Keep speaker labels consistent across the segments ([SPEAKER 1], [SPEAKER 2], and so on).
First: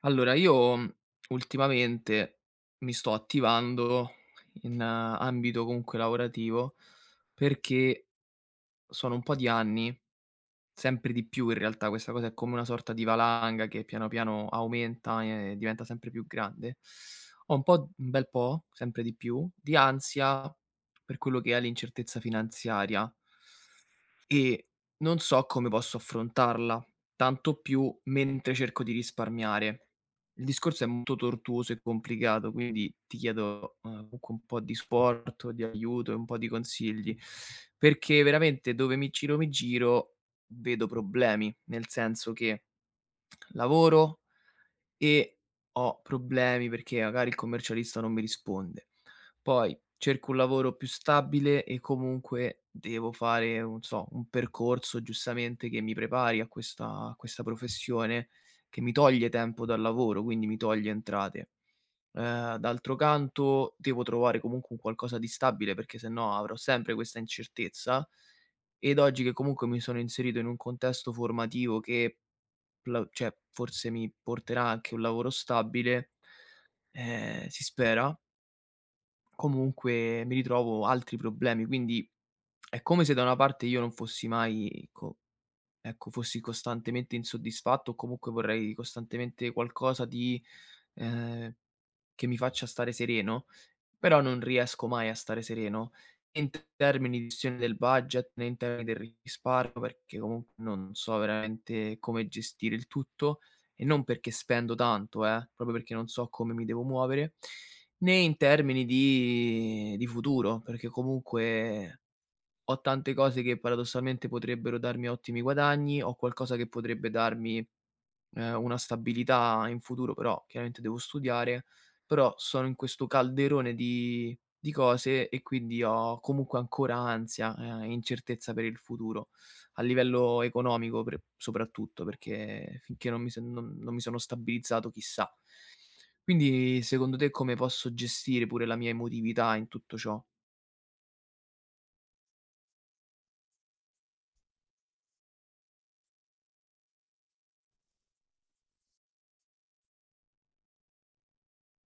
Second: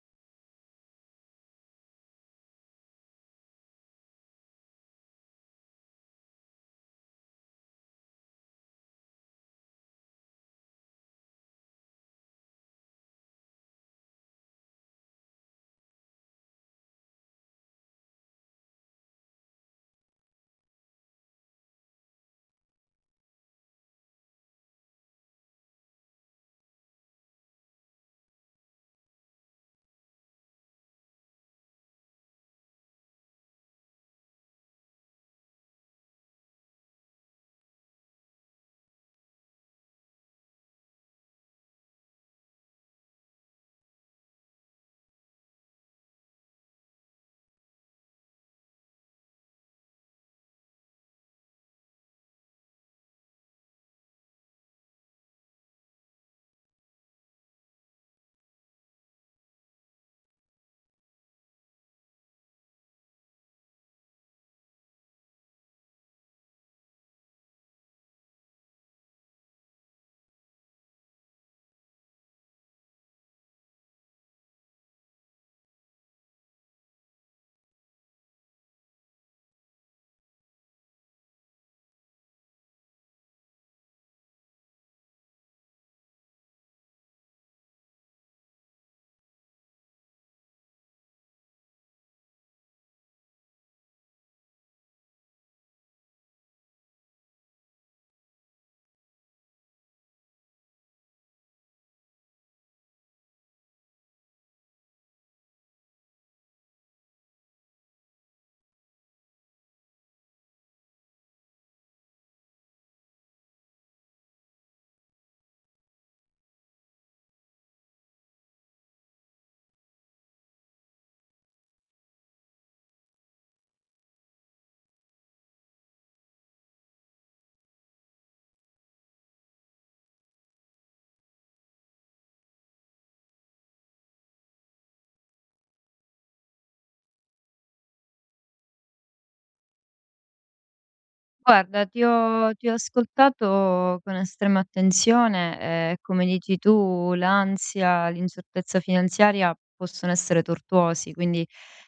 [SPEAKER 1] Allora, io, ultimamente mi sto attivando in ambito comunque lavorativo, perché sono un po' di anni, sempre di più in realtà, questa cosa è come una sorta di valanga che piano piano aumenta e diventa sempre più grande. Ho un po' un bel po', sempre di più, di ansia per quello che è l'incertezza finanziaria. E non so come posso affrontarla, tanto più mentre cerco di risparmiare. Il discorso è molto tortuoso e complicato, quindi ti chiedo, comunque un po' di supporto, di aiuto e un po' di consigli, perché veramente dove mi giro mi giro, vedo problemi, nel senso che lavoro e ho problemi perché magari il commercialista non mi risponde. Poi cerco un lavoro più stabile e comunque devo fare, non so, un percorso giustamente che mi prepari a questa professione che mi toglie tempo dal lavoro, quindi mi toglie entrate. D'altro canto devo trovare comunque un qualcosa di stabile perché se no avrò sempre questa incertezza ed oggi che comunque mi sono inserito in un contesto formativo che la cioè forse mi porterà anche un lavoro stabile, si spera, comunque mi ritrovo altri problemi. Quindi è come se da una parte io non fossi mai co ecco, fossi costantemente insoddisfatto o comunque vorrei costantemente qualcosa di ehm, che mi faccia stare sereno, però non riesco mai a stare sereno, né in termini di gestione del budget, né in termini del risparmio, perché comunque non so veramente come gestire il tutto e non perché spendo tanto, proprio perché non so come mi devo muovere, né in termini di futuro, perché comunque ho tante cose che paradossalmente potrebbero darmi ottimi guadagni, ho qualcosa che potrebbe darmi una stabilità in futuro, però chiaramente devo studiare, però sono in questo calderone di cose e quindi ho comunque ancora ansia, e incertezza per il futuro, a livello economico pre soprattutto, perché finché non mi sono stabilizzato chissà. Quindi secondo te come posso gestire pure la mia emotività in tutto ciò?
[SPEAKER 2] Guarda, ti ho ascoltato con estrema attenzione. E come dici tu, l'ansia, l'incertezza finanziaria possono essere tortuosi, quindi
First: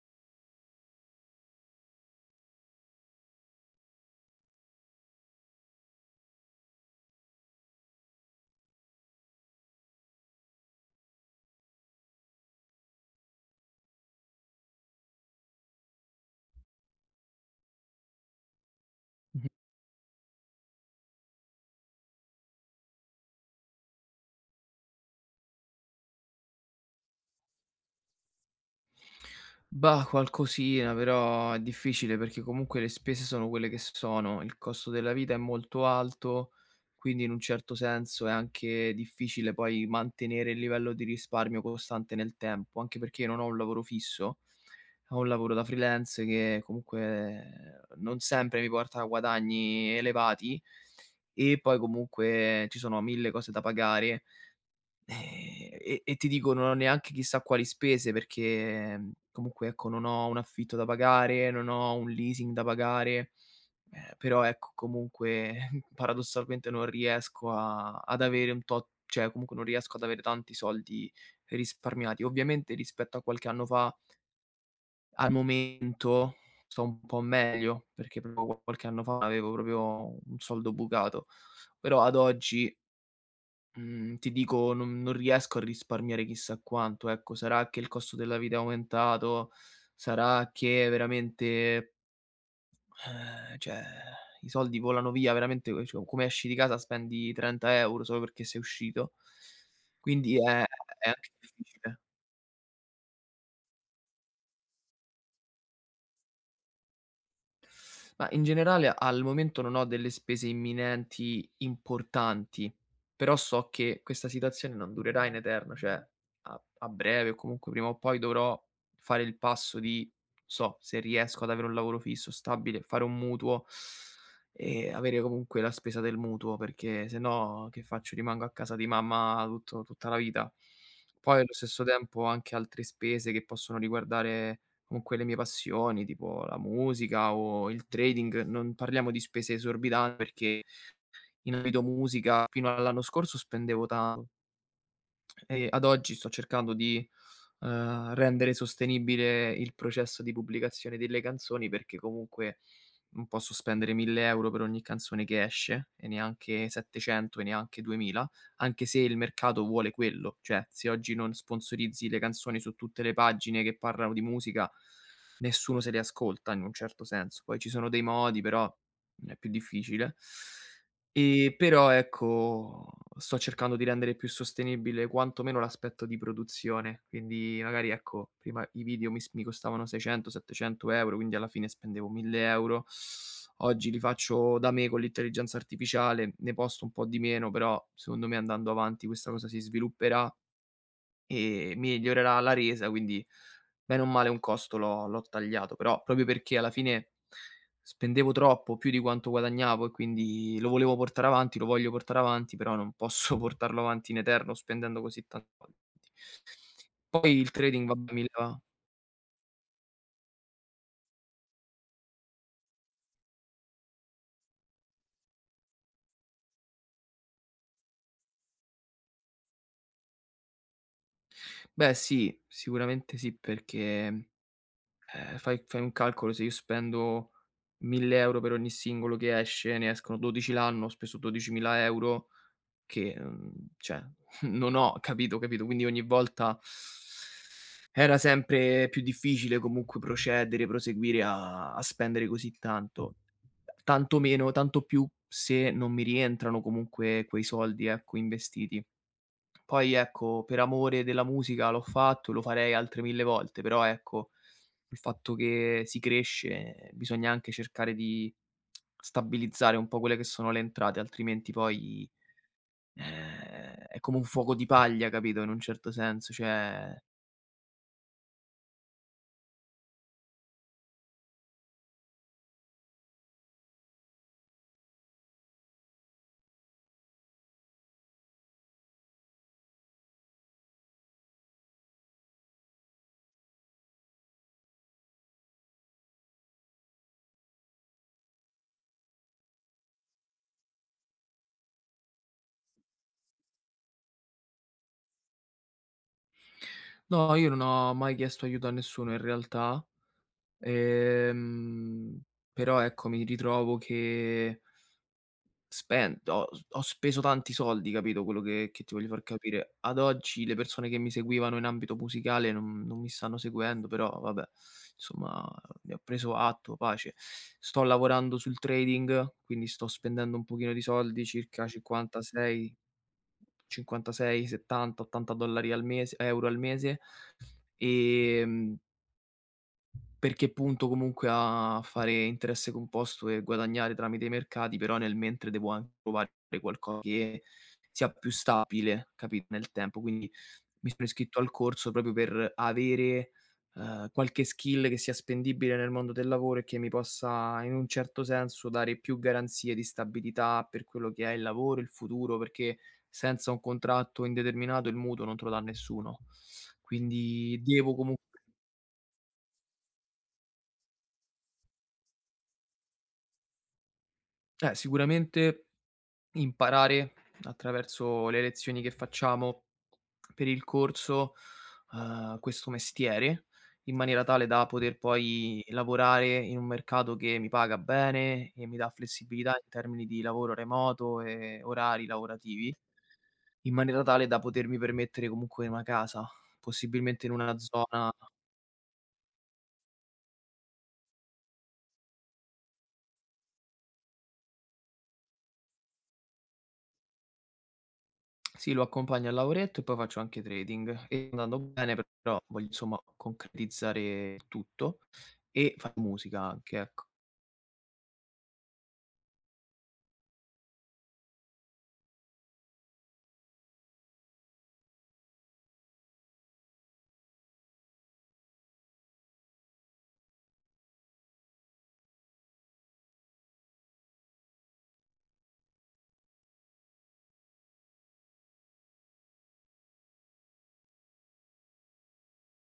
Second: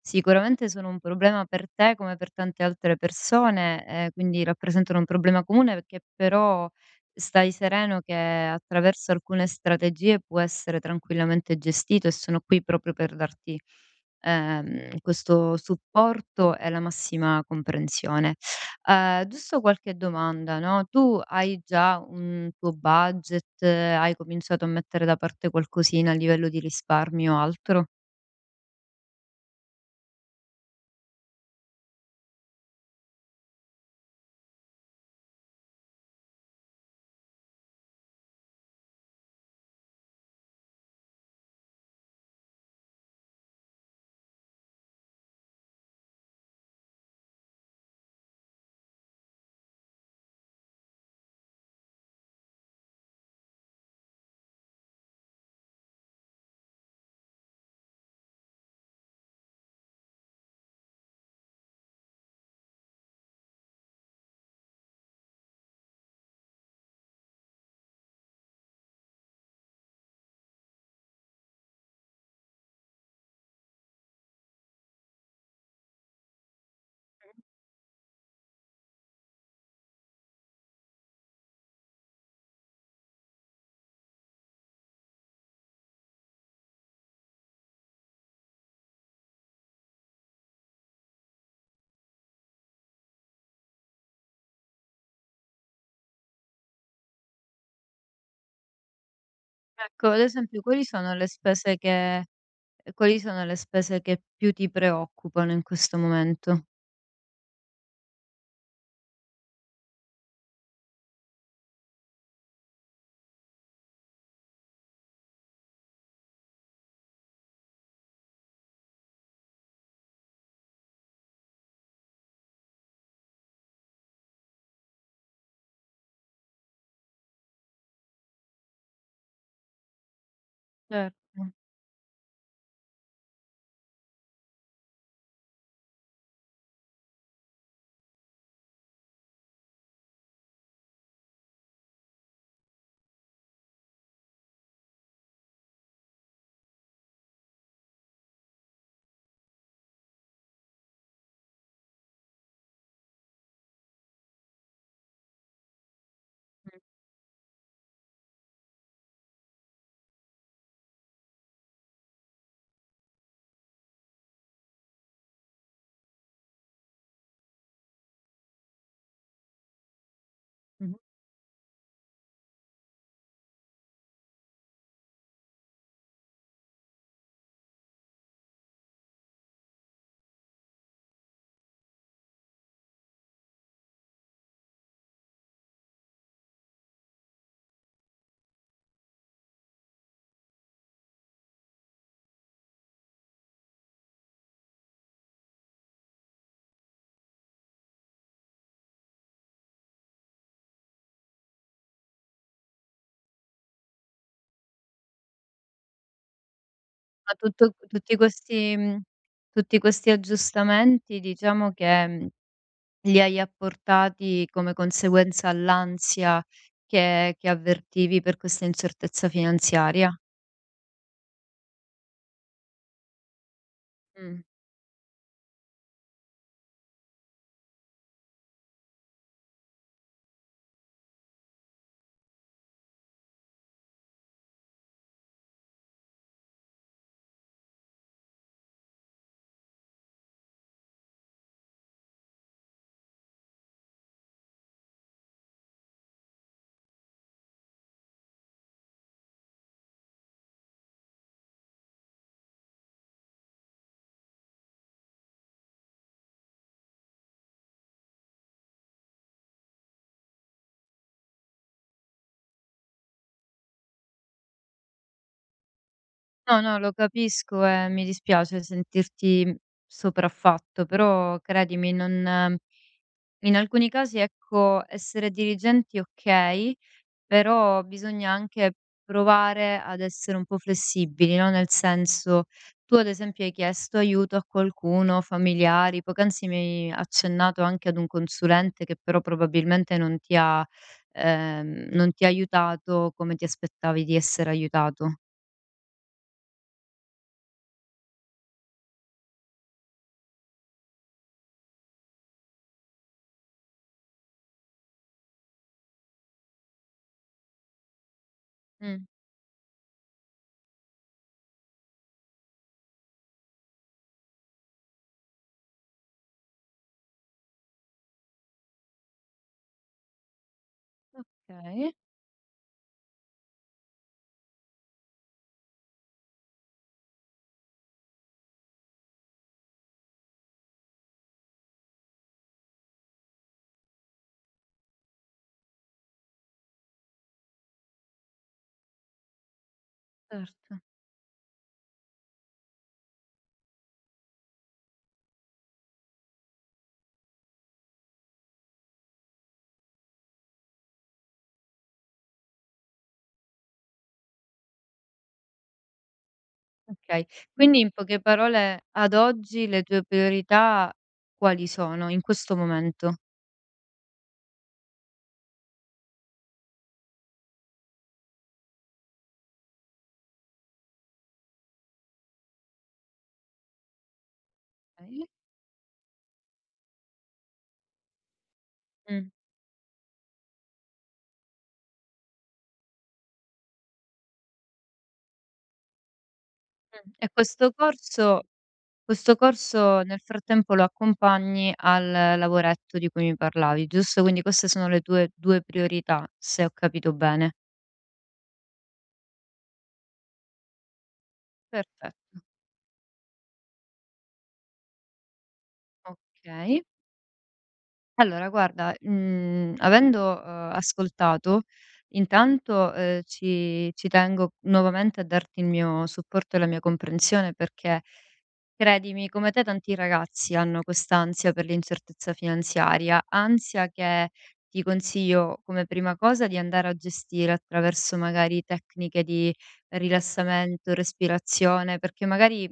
[SPEAKER 2] sicuramente sono un problema per te come per tante altre persone. Quindi rappresentano un problema comune, perché però stai sereno che attraverso alcune strategie può essere tranquillamente gestito, e sono qui proprio per darti, questo supporto e la massima comprensione. Giusto qualche domanda, no? Tu hai già un tuo budget? Hai cominciato a mettere da parte qualcosina a livello di risparmio o altro?
[SPEAKER 1] Bah, qualcosina, però è difficile perché comunque le spese sono quelle che sono, il costo della vita è molto alto, quindi in un certo senso è anche difficile poi mantenere il livello di risparmio costante nel tempo, anche perché io non ho un lavoro fisso, ho un lavoro da freelance che comunque non sempre mi porta a guadagni elevati, e poi comunque ci sono mille cose da pagare, e ti dico, non ho neanche chissà quali spese perché, comunque ecco, non ho un affitto da pagare, non ho un leasing da pagare, però ecco comunque paradossalmente non riesco a ad avere un tot, cioè, comunque non riesco ad avere tanti soldi risparmiati. Ovviamente rispetto a qualche anno fa, al momento sto un po' meglio, perché proprio qualche anno fa avevo proprio un soldo bucato, però ad oggi, Mhmm, ti dico non riesco a risparmiare chissà quanto, ecco. Sarà che il costo della vita è aumentato, sarà che veramente, cioè i soldi volano via veramente, co cioè come esci di casa spendi 30 € solo perché sei uscito.
[SPEAKER 2] Ecco, ad
[SPEAKER 1] Quindi
[SPEAKER 2] esempio
[SPEAKER 1] è anche difficile.
[SPEAKER 2] quali sono le spese che più ti preoccupano in questo momento?
[SPEAKER 1] Ma in generale al momento non ho delle spese imminenti importanti, però so che questa situazione non durerà in eterno, cioè a breve o comunque prima o poi dovrò fare il passo di, so, se riesco ad avere un lavoro fisso, stabile, fare un mutuo e avere comunque la spesa del mutuo, perché se no che faccio? Rimango a casa di mamma tutta la vita.
[SPEAKER 2] Certo.
[SPEAKER 1] Poi allo stesso tempo ho anche altre spese che possono riguardare comunque le mie passioni, tipo la musica o il trading. Non parliamo di spese esorbitanti perché in ambito musica fino all'anno scorso spendevo tanto. E ad oggi sto cercando di, rendere sostenibile il processo di pubblicazione delle canzoni, perché comunque non posso spendere 1000 € per ogni canzone che esce e neanche
[SPEAKER 2] Mh-mh,
[SPEAKER 1] 700 e neanche 2000, anche se il mercato vuole quello. Cioè, se oggi non sponsorizzi le canzoni su tutte le pagine che parlano di musica, nessuno se le ascolta in un certo senso. Poi ci sono dei modi, però è più difficile.
[SPEAKER 2] mh-mh.
[SPEAKER 1] Però ecco, sto cercando di rendere più sostenibile quantomeno l'aspetto di produzione, quindi magari ecco, prima i video mi costavano 600, 700 €, quindi alla fine spendevo 1000 €. Oggi li faccio da me con l'intelligenza artificiale, ne posto un po' di meno, però secondo me andando avanti questa cosa si svilupperà e migliorerà la resa, quindi bene o male un costo l'ho tagliato, però proprio perché alla fine spendevo troppo, più di quanto guadagnavo, e quindi lo volevo portare avanti, lo voglio portare avanti, però non posso portarlo avanti in eterno spendendo così tanti soldi.
[SPEAKER 2] Ma
[SPEAKER 1] Poi il
[SPEAKER 2] tutto
[SPEAKER 1] trading vabbè
[SPEAKER 2] tutti
[SPEAKER 1] mi leva
[SPEAKER 2] questi mhmm, tutti questi aggiustamenti, diciamo, che li hai apportati come conseguenza all'ansia che avvertivi per questa incertezza finanziaria?
[SPEAKER 1] beh sì, sicuramente sì, perché,
[SPEAKER 2] Mh.
[SPEAKER 1] fai un calcolo, se io spendo 1000 € per ogni singolo che esce, ne escono 12 l'anno, ho speso 12.000 €. Che, cioè non ho capito, capito? Quindi ogni volta era sempre più difficile comunque procedere, proseguire a spendere così tanto. Tanto meno tanto più se non mi rientrano comunque quei soldi, ecco, investiti. Poi, ecco, per amore della musica l'ho fatto e lo farei altre 1000 volte, però, ecco, il fatto che si cresce bisogna anche cercare di stabilizzare un po' quelle che sono le entrate, altrimenti poi è come un fuoco di paglia, capito, in un certo senso,
[SPEAKER 2] No, no, lo
[SPEAKER 1] cioè
[SPEAKER 2] capisco e mi dispiace sentirti, sopraffatto, però credimi, non in alcuni casi, ecco, essere dirigenti, okay. Però bisogna anche provare ad essere un po' flessibili, no, nel senso, tu ad esempio hai chiesto aiuto a qualcuno, familiari? Poc'anzi mi hai accennato anche ad un consulente che però probabilmente non ti ha aiutato come ti aspettavi di essere aiutato.
[SPEAKER 1] no, io non ho mai chiesto aiuto a nessuno in realtà, ehm, però ecco mi ritrovo che spen ho s ho speso tanti soldi, capito, quello che ti
[SPEAKER 2] Mh,
[SPEAKER 1] voglio far capire. Ad oggi le persone che mi seguivano in ambito musicale non mi stanno seguendo, però vabbè, insomma ne ho preso atto, pace. Sto lavorando sul trading, quindi sto spendendo un pochino di soldi, circa
[SPEAKER 2] okay,
[SPEAKER 1] 56, 70, 80 dollari al mese, euro al mese, ehm, perché punto comunque a fare interesse composto e guadagnare tramite i mercati, però nel mentre devo anche trovare qualcosa che sia più stabile, capito, nel tempo. Quindi
[SPEAKER 2] certo,
[SPEAKER 1] mi sono iscritto al corso proprio per avere, qualche skill che sia spendibile nel mondo del lavoro e che mi possa in un certo senso dare più garanzie di stabilità per quello che è il lavoro, il futuro, perché senza un contratto indeterminato il mutuo non te lo dà nessuno.
[SPEAKER 2] okay.
[SPEAKER 1] Quindi
[SPEAKER 2] Quindi in
[SPEAKER 1] devo
[SPEAKER 2] poche
[SPEAKER 1] comunque
[SPEAKER 2] parole, ad oggi le tue priorità quali sono in questo momento?
[SPEAKER 1] sicuramente imparare attraverso le lezioni che facciamo per il corso, questo mestiere, in maniera tale da poter
[SPEAKER 2] Okay.
[SPEAKER 1] poi lavorare in un mercato che mi paga bene e mi dà
[SPEAKER 2] Mh, mh.
[SPEAKER 1] flessibilità in termini di lavoro remoto e orari lavorativi, in maniera tale da potermi permettere comunque una casa, possibilmente
[SPEAKER 2] E
[SPEAKER 1] in una
[SPEAKER 2] questo
[SPEAKER 1] zona.
[SPEAKER 2] corso Questo corso nel frattempo lo accompagni al lavoretto di cui mi parlavi, giusto? Quindi queste sono le tue 2 priorità, se ho capito bene.
[SPEAKER 1] Sì, lo accompagno al lavoretto e poi faccio anche trading e sta andando bene,
[SPEAKER 2] Perfetto.
[SPEAKER 1] però voglio insomma concretizzare il tutto e fa musica
[SPEAKER 2] Ok.
[SPEAKER 1] anche, ecco.
[SPEAKER 2] Allora guarda, avendo, ascoltato, intanto, ci tengo nuovamente a darti il mio supporto e la mia comprensione, perché credimi, come te tanti ragazzi hanno quest'ansia per l'incertezza finanziaria, ansia che ti consiglio come prima cosa di andare a gestire attraverso magari tecniche di rilassamento, respirazione, perché magari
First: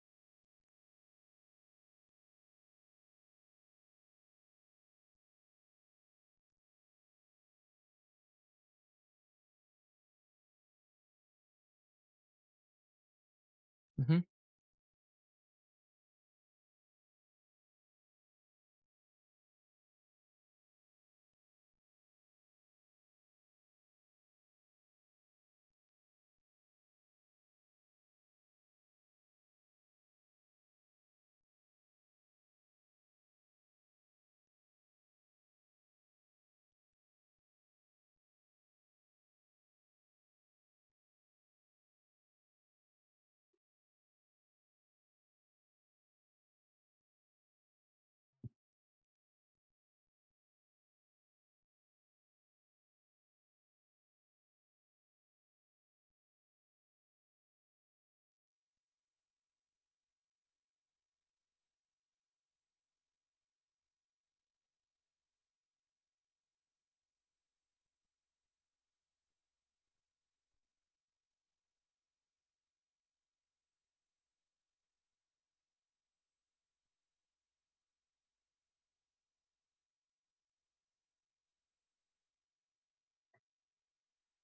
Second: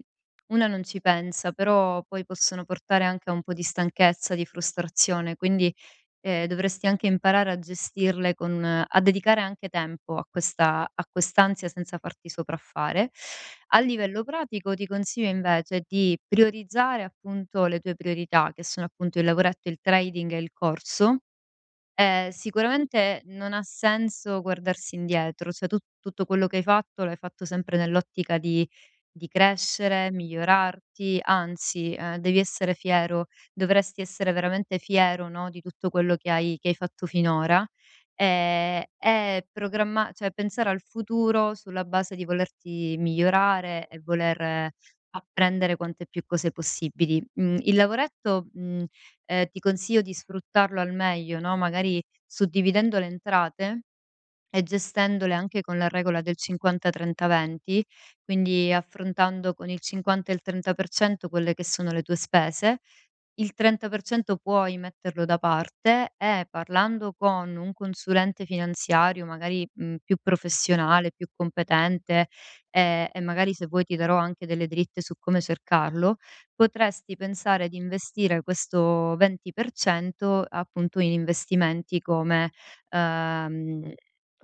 [SPEAKER 2] una non ci pensa, però poi possono portare anche a un po' di stanchezza, di frustrazione. Quindi, dovresti anche imparare a gestirle, con a dedicare anche tempo a questa a quest'ansia senza farti sopraffare. A
[SPEAKER 1] Mh-mh.
[SPEAKER 2] livello pratico ti consiglio invece di priorizzare appunto le tue priorità, che sono appunto il lavoretto, il trading e il corso. Sicuramente non ha senso guardarsi indietro, cioè tu, tutto quello che hai fatto l'hai fatto sempre nell'ottica di crescere, migliorarti. Anzi, devi essere fiero, dovresti essere veramente fiero, no, di tutto quello che hai fatto finora. E, cioè, pensare al futuro sulla base di volerti migliorare e voler apprendere quante più cose possibili. Il lavoretto, ti consiglio di sfruttarlo al meglio, no, magari suddividendo le entrate e gestendole anche con la regola del 50, 30, 20, quindi affrontando con il 50 e il 30% quelle che sono le tue spese. Il 30% puoi metterlo da parte, e parlando con un consulente finanziario magari, più professionale, più competente, e magari, se vuoi, ti darò anche delle dritte su come cercarlo. Potresti pensare di investire questo 20% appunto in investimenti come, ehm,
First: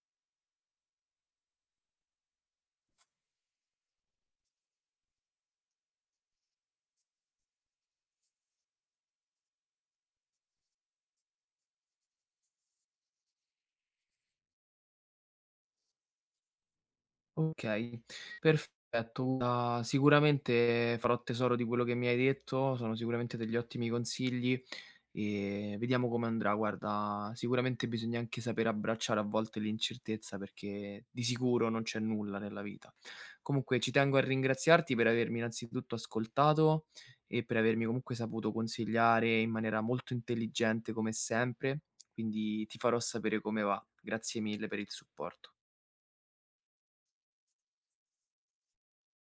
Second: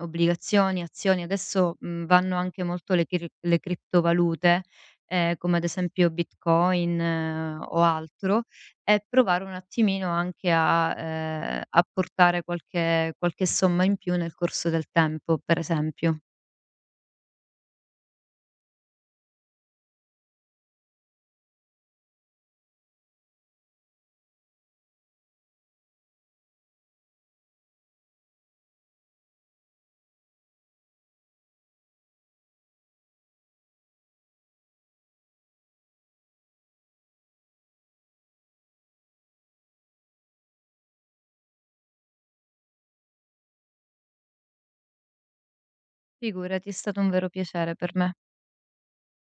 [SPEAKER 2] obbligazioni, azioni. Adesso, vanno anche molto le criptovalute, come ad esempio Bitcoin, o altro, e provare un attimino anche a apportare qualche somma in più nel corso del tempo, per esempio.
[SPEAKER 1] Okay, perfetto. Guarda, sicuramente farò tesoro di quello che mi hai detto, sono sicuramente degli ottimi consigli e vediamo come andrà. Guarda, sicuramente bisogna anche saper abbracciare a volte l'incertezza, perché di sicuro non c'è nulla nella vita. Comunque ci tengo a ringraziarti per avermi innanzitutto ascoltato e per avermi comunque saputo consigliare in maniera molto intelligente come sempre, quindi ti farò sapere come va. Grazie mille per il supporto.
[SPEAKER 2] Figurati, è stato un vero piacere per me.